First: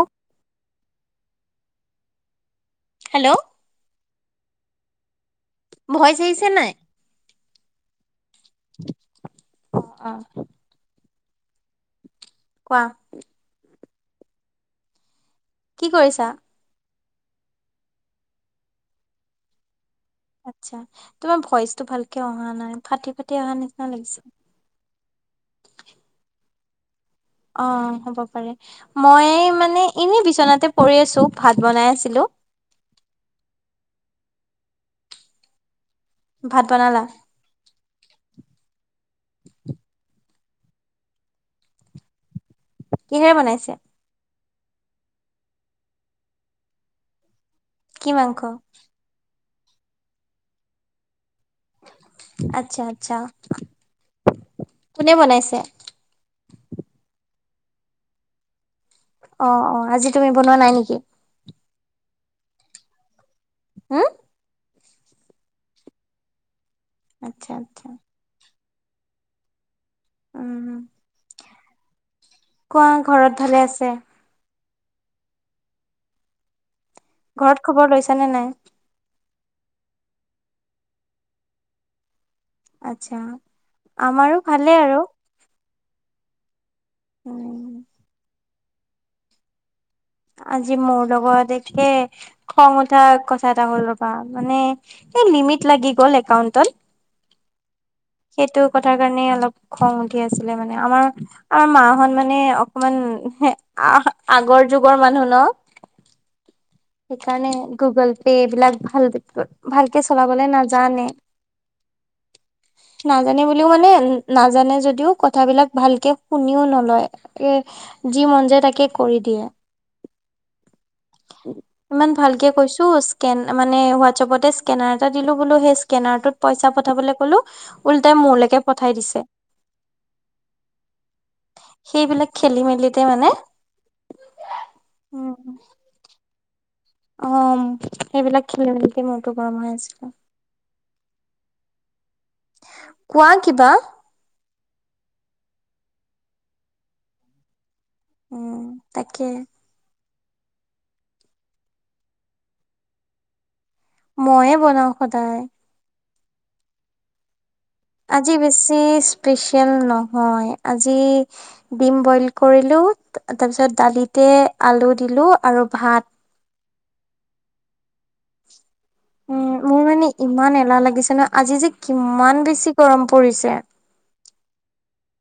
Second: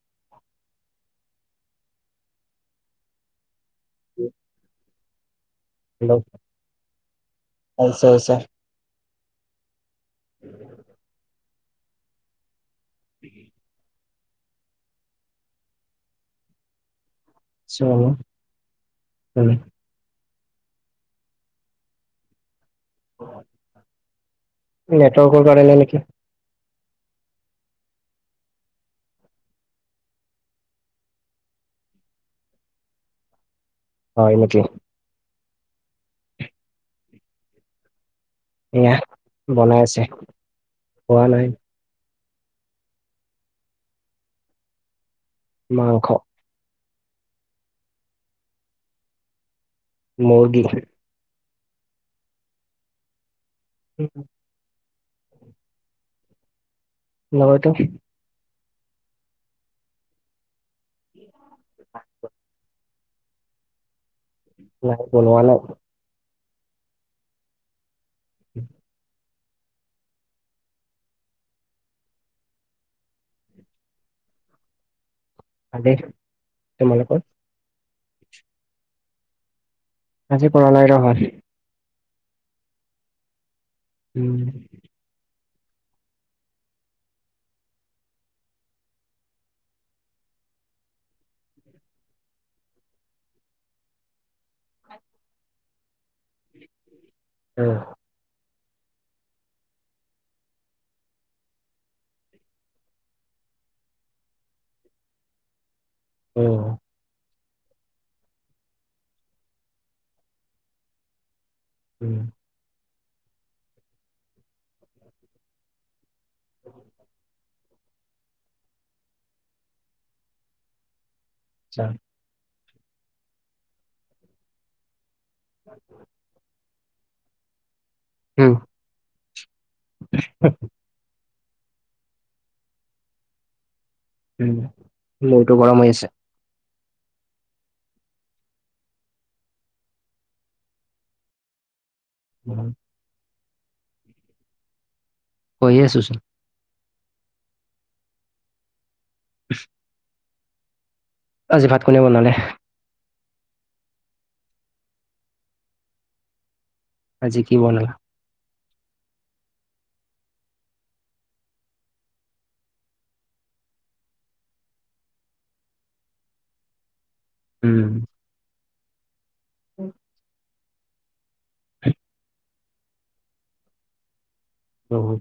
অ', hello [inaudible] voice আহিছে নাই আচ্ছা আচ্ছা কোৱা? কি কৰিছা? আছোঁ আৰু এনে। আচ্ছা তোমাৰ ভয়েচটো ভালকে অহা নাই ফাটি, ফাটি আহা নিচিনা লাগিছে। এ নেটৱৰ্কৰ কাৰণে নেকি। অ' হ'ব পাৰে। ময়ে মানে এনে বিচনাতে পৰি আছো ভাত বনাই আছিলোঁ। হয় নেকি। ভাত বনালা? এয়া, বনাই আছে, হোৱা নাই। কিহেৰে বনাইছে? মাংস। কি মাংস? মুৰ্গী। আচ্ছা, আচ্ছা। [unintelligible] কোনে বনাইছে? লগৰটোই। অ', অ', আজি তুমি বনোৱা নাই নেকি? উম? নাই বনোৱা নাই। আচ্ছা, আচ্ছা। [inaudible] উম, কোৱা ঘৰত ভালে আছে? ভালেই, তোমালোকৰ? ঘৰত খবৰ লৈছা নে নাই? আজি কৰা নাই ৰ' আমাৰ। আচ্ছা, উম আমাৰো ভালে আৰু। উম। আজি মোৰ লগত, একে খং উঠা কথা এটা হ'ল ৰ'বা, মানে এই লিমিট লাগি গ'ল একাউন্টত। উম। সেইটো কথাৰ কাৰণে অলপ খং উঠি আছিলে মানে, আমাৰ আমাৰ মাহঁত মানে অকমান আহ, আগৰ যুগৰ মানুহ ন। উম। সেইকাৰণে গুগল পে, এইবলাক ভাল, ভালকে চলাবলৈ নাজানে। উম। নাজানে বুলিও মানে, নাজানে যদিও কথাবিলাক ভালকে শুনিও নলয়। এ যি মন যায় তাকে কৰি দিয়ে। আচ্ছা। ইমান ভালকে কৈছো, স্কেন মানে হোৱাটছাপতে স্কেন স্কেনাৰ এটা দিলো বোলো, সেই স্কেনাৰটোত পইচা পঠাবলৈ ক'লো উল্টাই উম মোৰলৈকে পঠাই দিছে। সেইবিলাক খেলি মেলিতে মানে উম, মূৰতো গৰম হৈ আছে। অ', সেইবিলাক খেলি মেলিতে মোৰতো গৰম হৈ আছিলে। [inaudible] কোৱা কিবা। কৈয়ে আছোঁচোন। উম, তাকে। [unintelligible] আজি ভাত কোনে বনালে? মইয়ে বনাওঁ সদায়। আজি কি বনালা? আজি বেছি স্পেচিয়েল নহয়, আজি ডিম বইল কৰিলোঁ, তাৰপিছত দালিতে আলু দিলোঁ আৰু ভাত। উম। উম, মোৰ মানে ইমান এলাহ লাগিছে ন, আজি যে কিমান বেছি গৰম পৰিছে। উম।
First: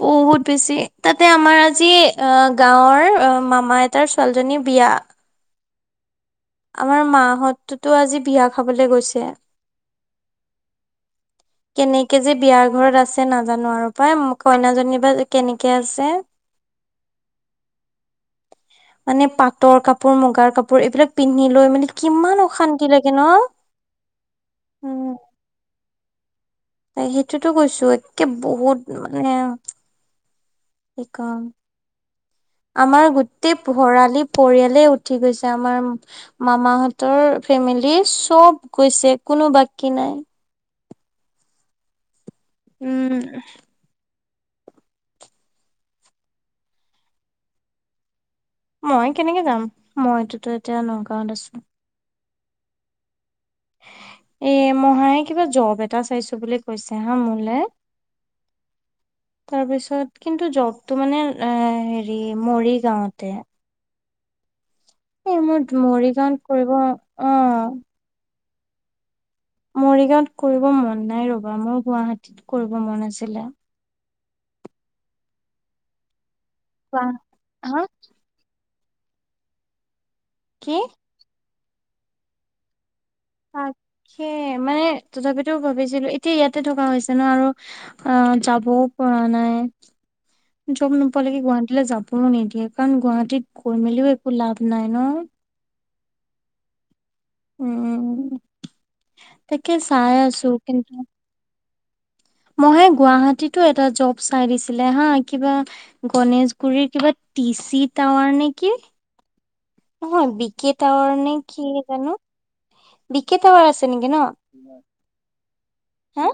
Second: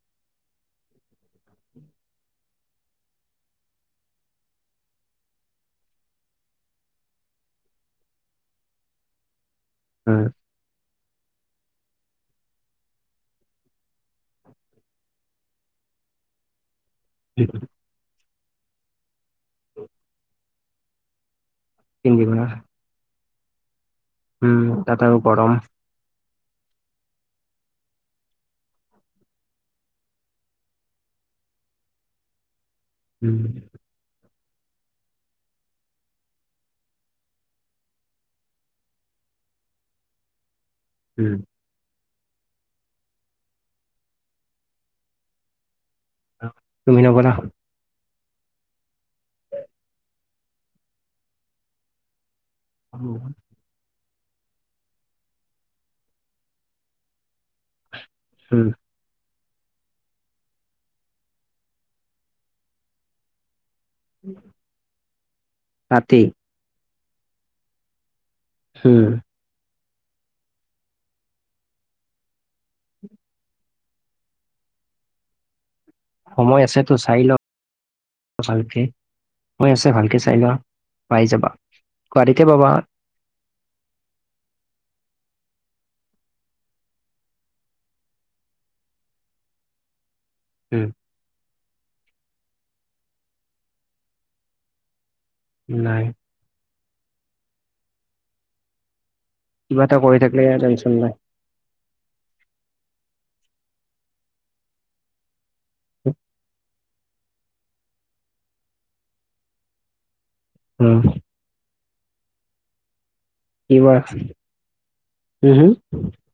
বহুত বেছি, তাতে আমাৰ আজি অ, গাঁৱৰ মামা এটাৰ ছোৱালীজনীৰ বিয়া। আমাৰ মাহঁততো আজি বিয়া খাবলৈ গৈছে। উম। কেনেকে যে বিয়াৰ ঘৰত আছে নাজানো আৰু, পাই কইনাজনী বা কেনেকে আছে। উম। মানে পাটৰ কাপোৰ, মুগাৰ কাপোৰ এইবিলাক পিন্ধি লৈ মানে কিমান তিনদিনৰ অশান্তি লাগে ন। উম, তাত আৰু গৰম। সেইটোতো কৈছো, একে বহুত মানে কি কম। আমাৰ উম গোটেই ভৰালি পৰিয়ালে উঠি গৈছে আমাৰ। মামাহঁতৰ ফেমিলি চব গৈছে কোনো বাকী নাই। উম। উম। তুমি নগলা? মই কেনেকে যাম? মইটো এতিয়া নগাঁৱত আছোঁ। [inaudible] এ মহায়ে কিবা জব এটা চাইছো বুলি কৈছে হা মোলৈ [unintelligible] তাৰ পিছত কিন্তু জবটো মানে এ হেৰি মৰি গাঁওতে। উম। এই মোৰ মৰিগাঁৱত কৰিব, অ। হম। মৰিগাঁৱত কৰিব মন নাই ৰ'বা, মোৰ গুৱাহাটীত কৰিব মন আছিলে। সময় আছেতো কোৱা চাই ল, হা ভালকে সময় আছে ভালকে চাই ল। কি? পাই যাবা, গুৱাহাটীতে পাবা। তাকে মানে তথাপিতো ভাবিছিলোঁ এতিয়া ইয়াতে থকা হৈছে ন আৰু। অ, যাবও পৰা নাই, উম, যম গুৱাহাটীলৈ যাবও নিদিয়ে, কাৰণ গুৱাহাটীত গৈ মেলিও একো লাভ নাই ন। নাই। উম, তাকে কিবা এটা চাই কৰি থাকিলে আছোঁ, কিন্তু টেনচন নাই। মহাই গুৱাহাটীতো এটা জব চাই দিছিলে হা, কিবা গনেশগুৰিৰ কিবা দি চি তাৱাৰ নেকি? নহয় বিকি উম, তাৱাৰ নে কি জানো। বিকিত তাৱাৰ আছে কিবা নেকি ন, উম, হম হা?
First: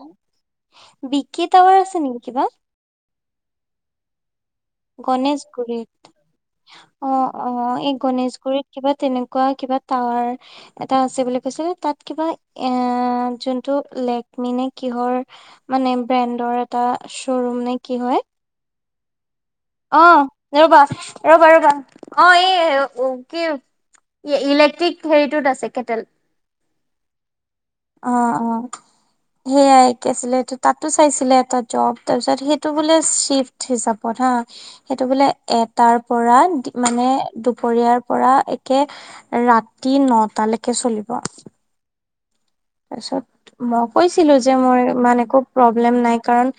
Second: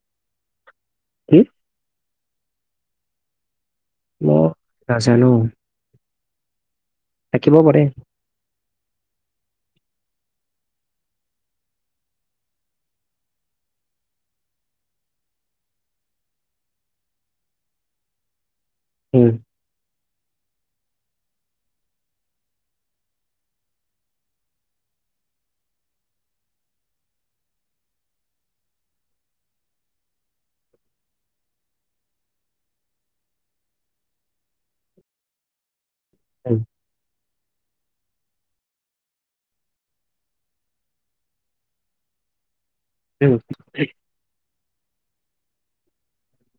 কি বিকি টাৱাৰ আছে নেকি কিবা? মই নাজানো গণেশগুৰিত, থাকিব পাৰে এই গণেশগুৰিত। কিবা তেনেকুৱা কিবা টাৱাৰ এটা আছে বুলি কৈছিল। তাত কিবা এ যোনটো লেকমিনে কিহৰ মানে ব্ৰেণ্ডৰ এটা শ্ব'ৰুম নে কি হয়। উম। অ ৰ'বা ৰ'বা ৰ'বা অ এই কি ই-ইলেক্ট্ৰিক হেৰিটোত আছে কেটেল। অ অ। সেয়াই একে আছিলে, তাতো চাইছিলে এটা জব তাৰপিছত সেইটো বোলে চিফ্ট হিচাবত হা। সেইটো বোলে এটাৰ পৰা উম, মানে দুপৰীয়াৰ পৰা একে ৰাতি নটালৈকে চলিব। উম, তাৰপিছত মই কৈছিলো যে মোৰ ইমান একো প্ৰব্লেম নাই কাৰণ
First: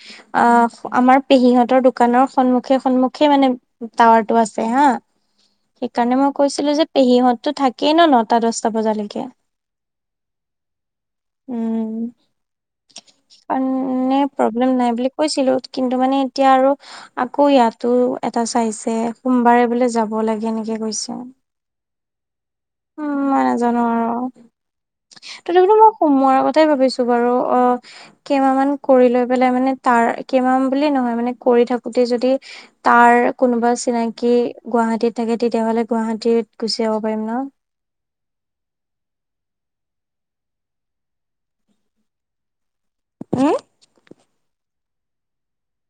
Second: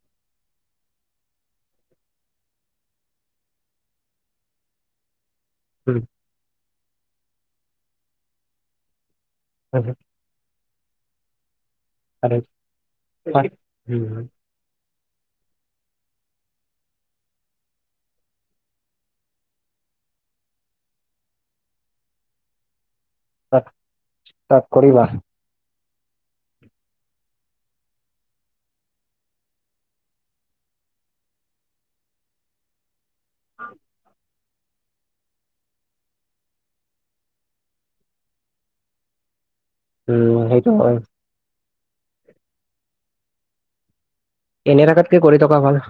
আহ আমাৰ পেহীহঁতৰ দোকানৰ সন্মুখে সন্মুখে মানে টাৱাৰটো আছে হা। উম, সেইকাৰণে মই কৈছিলো যে পেহীহঁতো থাকেই ন নটা দহটা বজালৈকে [inaudible] উম আৰু তাত মানে উম, প্ৰব্লেম নাই বুলি কৈছিলো কিন্তু মানে এতিয়া আৰু আকৌ ইয়াতো এটা চাইছে, সোমবাৰে বোলে যাব লাগে এনেকে কৈছে। উ মই তাত নাজানো আৰু। তাত কৰিবা তথাপিতো মই সোমুৱাই কথাই ভাবিছো বাৰু অ কেইমাহ মান কৰি লৈ পেলাই মানে তাৰ কেইমাহ মান বুলি নহয় মানে কৰি থাকোতে যদি তাৰ কোনোবা চিনাকি গুৱাহাটীত থাকে তেতিয়াহ'লে গুৱাহাটীত গুচি যাব পাৰিম ন। উম সেইটো হয়। হুম? এনে থকাতকে কৰি থকা ভাল।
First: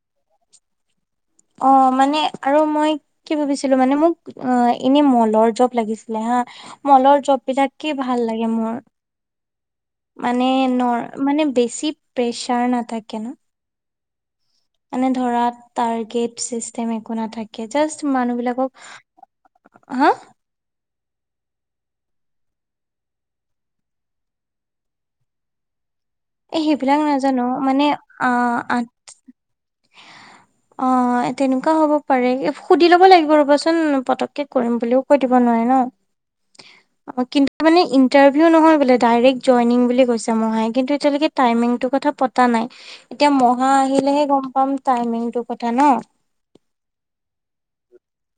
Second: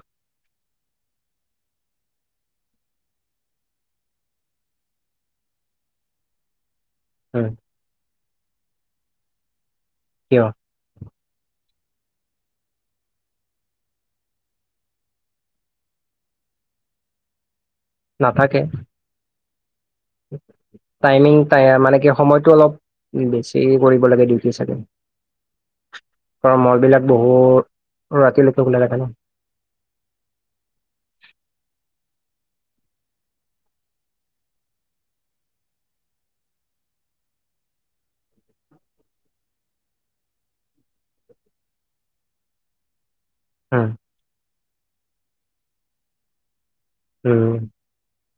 অ মানে আৰু মই কি ভাবিছিলো মানে মোক অ এনে মলৰ জব লাগিছিলে হা মলৰ জব উম, বিলাকে ভাল মোৰ কিয় মানে নৰ মানে বেছি প্ৰেছাৰ নাথাকে না। মানে ধৰা টাৰ্গেট চিষ্টেম একো নাথাকে। জাষ্ট নাথাকে মানুহবিলাকক হা টাইমিং তায়া মানে কি সময়তটো অলপ বেছি কৰিব লাগে ডিউটি চাগে। অ এই মল সেইবিলাক বিলাক নাজানো বহুত মানে আ ৰাতিলৈকে আ খোলা থাকে ন। [inaudible] অ অ তেনেকুৱা হ'ব পাৰে। সুধি ল'ব লাগিব ৰ'বচোন পতকে কৰিম বুলিও কৈ দিব নোৱাৰে ন। [inaudible] অ কিন্তু মানে ইণ্টাৰভিউ নহয় বোলে। ডাইৰেক্ট জইনিং বুলি কৈছে মাহাই কিন্তু এতিয়ালকে টাইমিং তৰ কথা পতা নাই। এতিয়া মহা উম আহিলেহে গম পাম টাইমিংটোৰ কথা ন। উম।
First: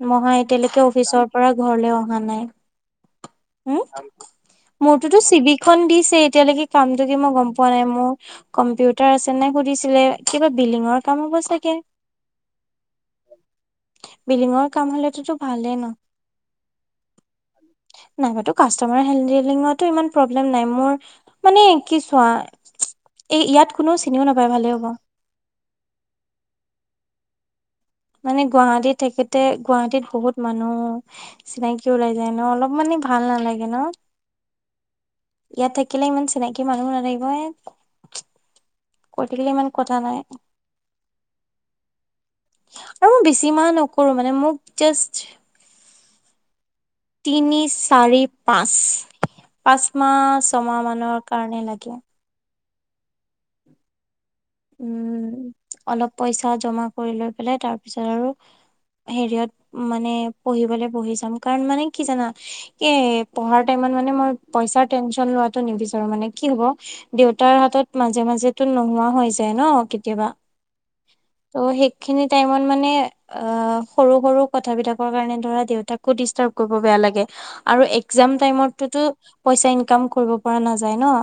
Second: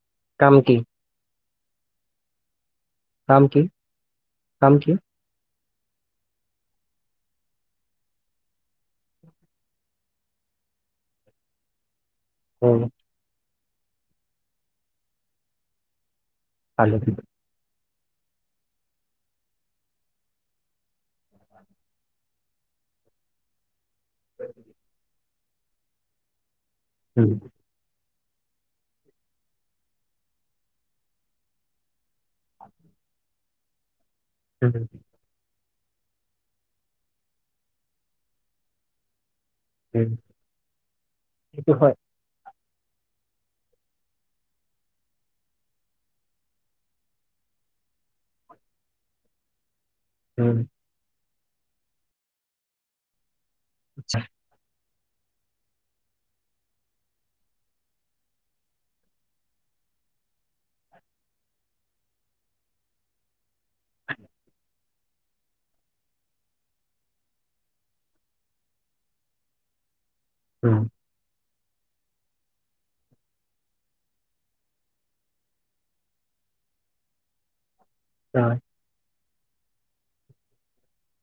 মহা কাম কি এতিয়ালৈকে অফিচৰ পৰা ঘৰলৈ অহা নাই। কাম কি উম কাম কি মোৰটো টো [unintelligible] দিছে এতিয়ালৈকে কামটো কি মই গম পোৱা নাই। মোৰ কম্পিউটাৰ আছে নে সোধিছিলে, কিবা বিল্ডিঙৰ কাম হ'ব চাগে। উম। বিলিঙৰ কাম হলেতো ভালেই ন। [inaudible] নাই বা তোৰ কচতমাৰ হেন্দিলিংগত ইমান প্ৰব্লেম নাই। মোৰ মানে কি চোৱা, এ ইয়াত কোনেও চিনিও নাপায় ভালে হ'ব। উম'। মানে গুৱাহাটীত থাকোতে গুৱাহাটীত বহুত মানুহ। চিনাকি ওলাই যায় ন', অলপ মানে ভাল নালাগে ন। উম'। ইয়াত থাকিলে ইমান চিনাকি মানুহ নাথাকিব, এ কৈ থাকিলে ইমান। কথা নাই সেইটো হয়। আৰু মই বেছি মাহ নকৰো মানে, মোক জাষ্ট তিনি, চাৰি, পাঁচ পাঁচমাহ উম ছমাহ মানৰ কাৰণে লাগে। আচ্ছা'। উম', অলপ পইচা জমা কৰি লৈ পেলাই, তাৰ পিছত আৰু হেৰিয়ত মানে পঢ়িবলে বহি যাম। কাৰণ মানে কি জানা এ পঢ়াৰ টাইমত মানে মই পইছাৰ টেনচন লোৱাত নিবিচাৰো মানে কি হব, দেউতাৰ হাতত মাজে মাজেতো নোহোৱা হৈ যা ন কেতিয়াবা। উম'। ত' সেইখিনি টাইমত মানে আ' সৰু সৰু কথাবিলাকৰ কাৰণে ধৰা দেউতাকো ডিষ্টাৰ্ব কৰিব বেয়া লাগে। আৰু একজাম হয় টাইমততো পইচা ইনকাম কৰিব পৰা নাযায় ন'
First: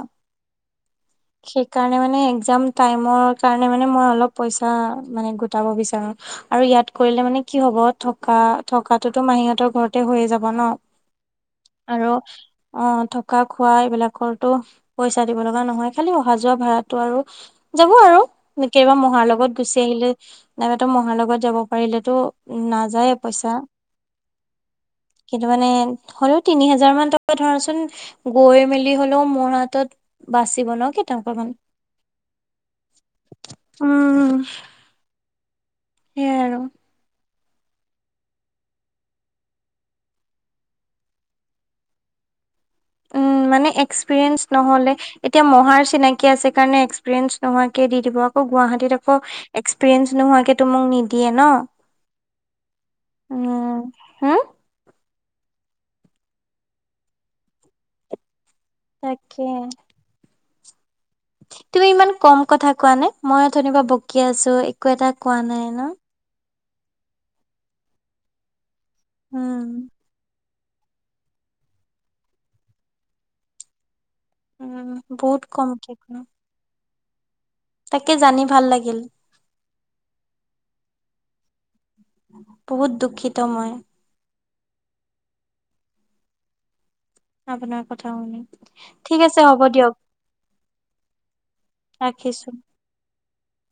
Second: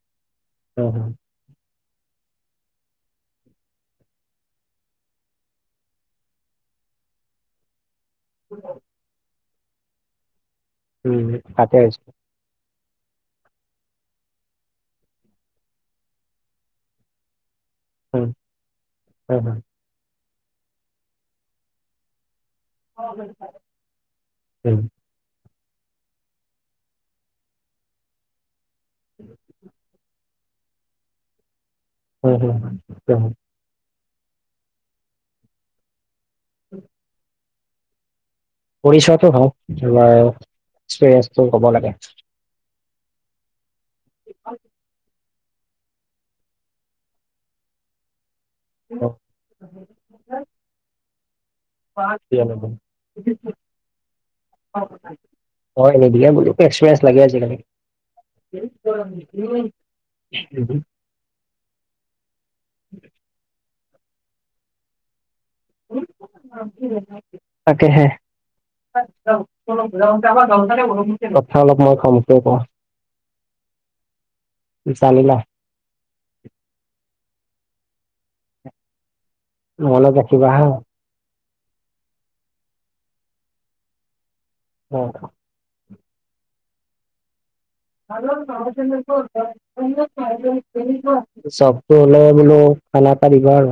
অ' সেইকাৰণে মানে একজাম টাইমৰ কাৰণে মানে মই অলপ পইচা মানে গোটাব বিচাৰোঁ। আৰু ইয়াত কৰিলে মানে কি হব। থকা থকাটোটো মাহীহঁতৰ ঘৰতে হৈয়ে যাব ন', উম তাতে আহিছো আৰু অ', থকা খোৱা এইবিলাকৰটো পইচা দিব লগা নহয়। খালি অহা যোৱা ভাড়াটো আৰু। যাব উম আৰু কেইবা মহাৰ হয় লগত হয় গুচি আহিলি, নাইবা তো মহাৰ লগত যাব পাৰিলেতো। নাযায়ে পইচা। উম কিন্তু মানে হ'লেও তিনি হাজাৰ মান টকা ধৰাচোন, গৈ মেলি হলেও মোৰ হাতত। বাচিব ন কেইটকা মান। [unintelligible] উম'। সেইয়াই আৰু। পৰিচয়টো হওঁক বা এক্সপিৰিয়েঞ্চটো হব লাগে। উম, মানে এক্সপিৰিয়েন্ঞ্চ নহ'লে এতিয়া মহাৰ চিনাকি আছে কাৰণে এক্সপিৰিয়েন্ঞ্চ নোহোৱাকে দি দিব, আকৌ গুৱা গুৱাহাটীত আকৌ এক্সপিৰিয়েঞ্চ নোহোৱাকে তো মোক নিদিয়ে ন'। বাদ। উম হুম হয় নিদিয়ে বোলো, এক্সপিয়েন্স লাগে আজিকালি। তাকে [unintelligible] তুমি ইমান কম কথা কোৱা নে, মই ওথনি পা বকি আছো, একো এটা কোৱা নাই ন। তাকেহে। উম কথা অলপ মই কমকে কওঁ। উম' জানিলা বহুত কমকে কোৱা। তাকে জানি ভাল লাগিল। মনত ৰাখিবা হা। বহুত দুখিত মই অ' আপোনাক [unintelligible] চাবটো অলপ ৰাখিছো বোলো খানা এটা দিবা আৰু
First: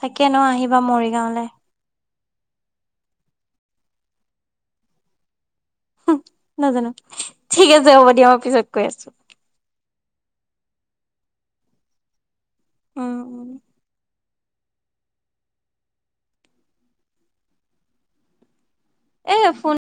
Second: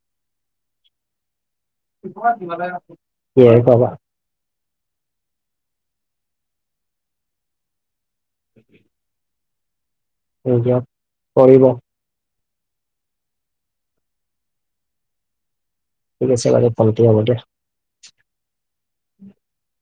তাকে ন' আহিবা মৰিগাঁওলৈ [unintelligible] কিহেৰে খোৱাবা নাজানো ঠিক আছে হ'ব দিয়া মই পিছত কৈ আছো নিজক কৰিব অ অ ঠিক আছে বাৰু পলটি হব দে এ ফোন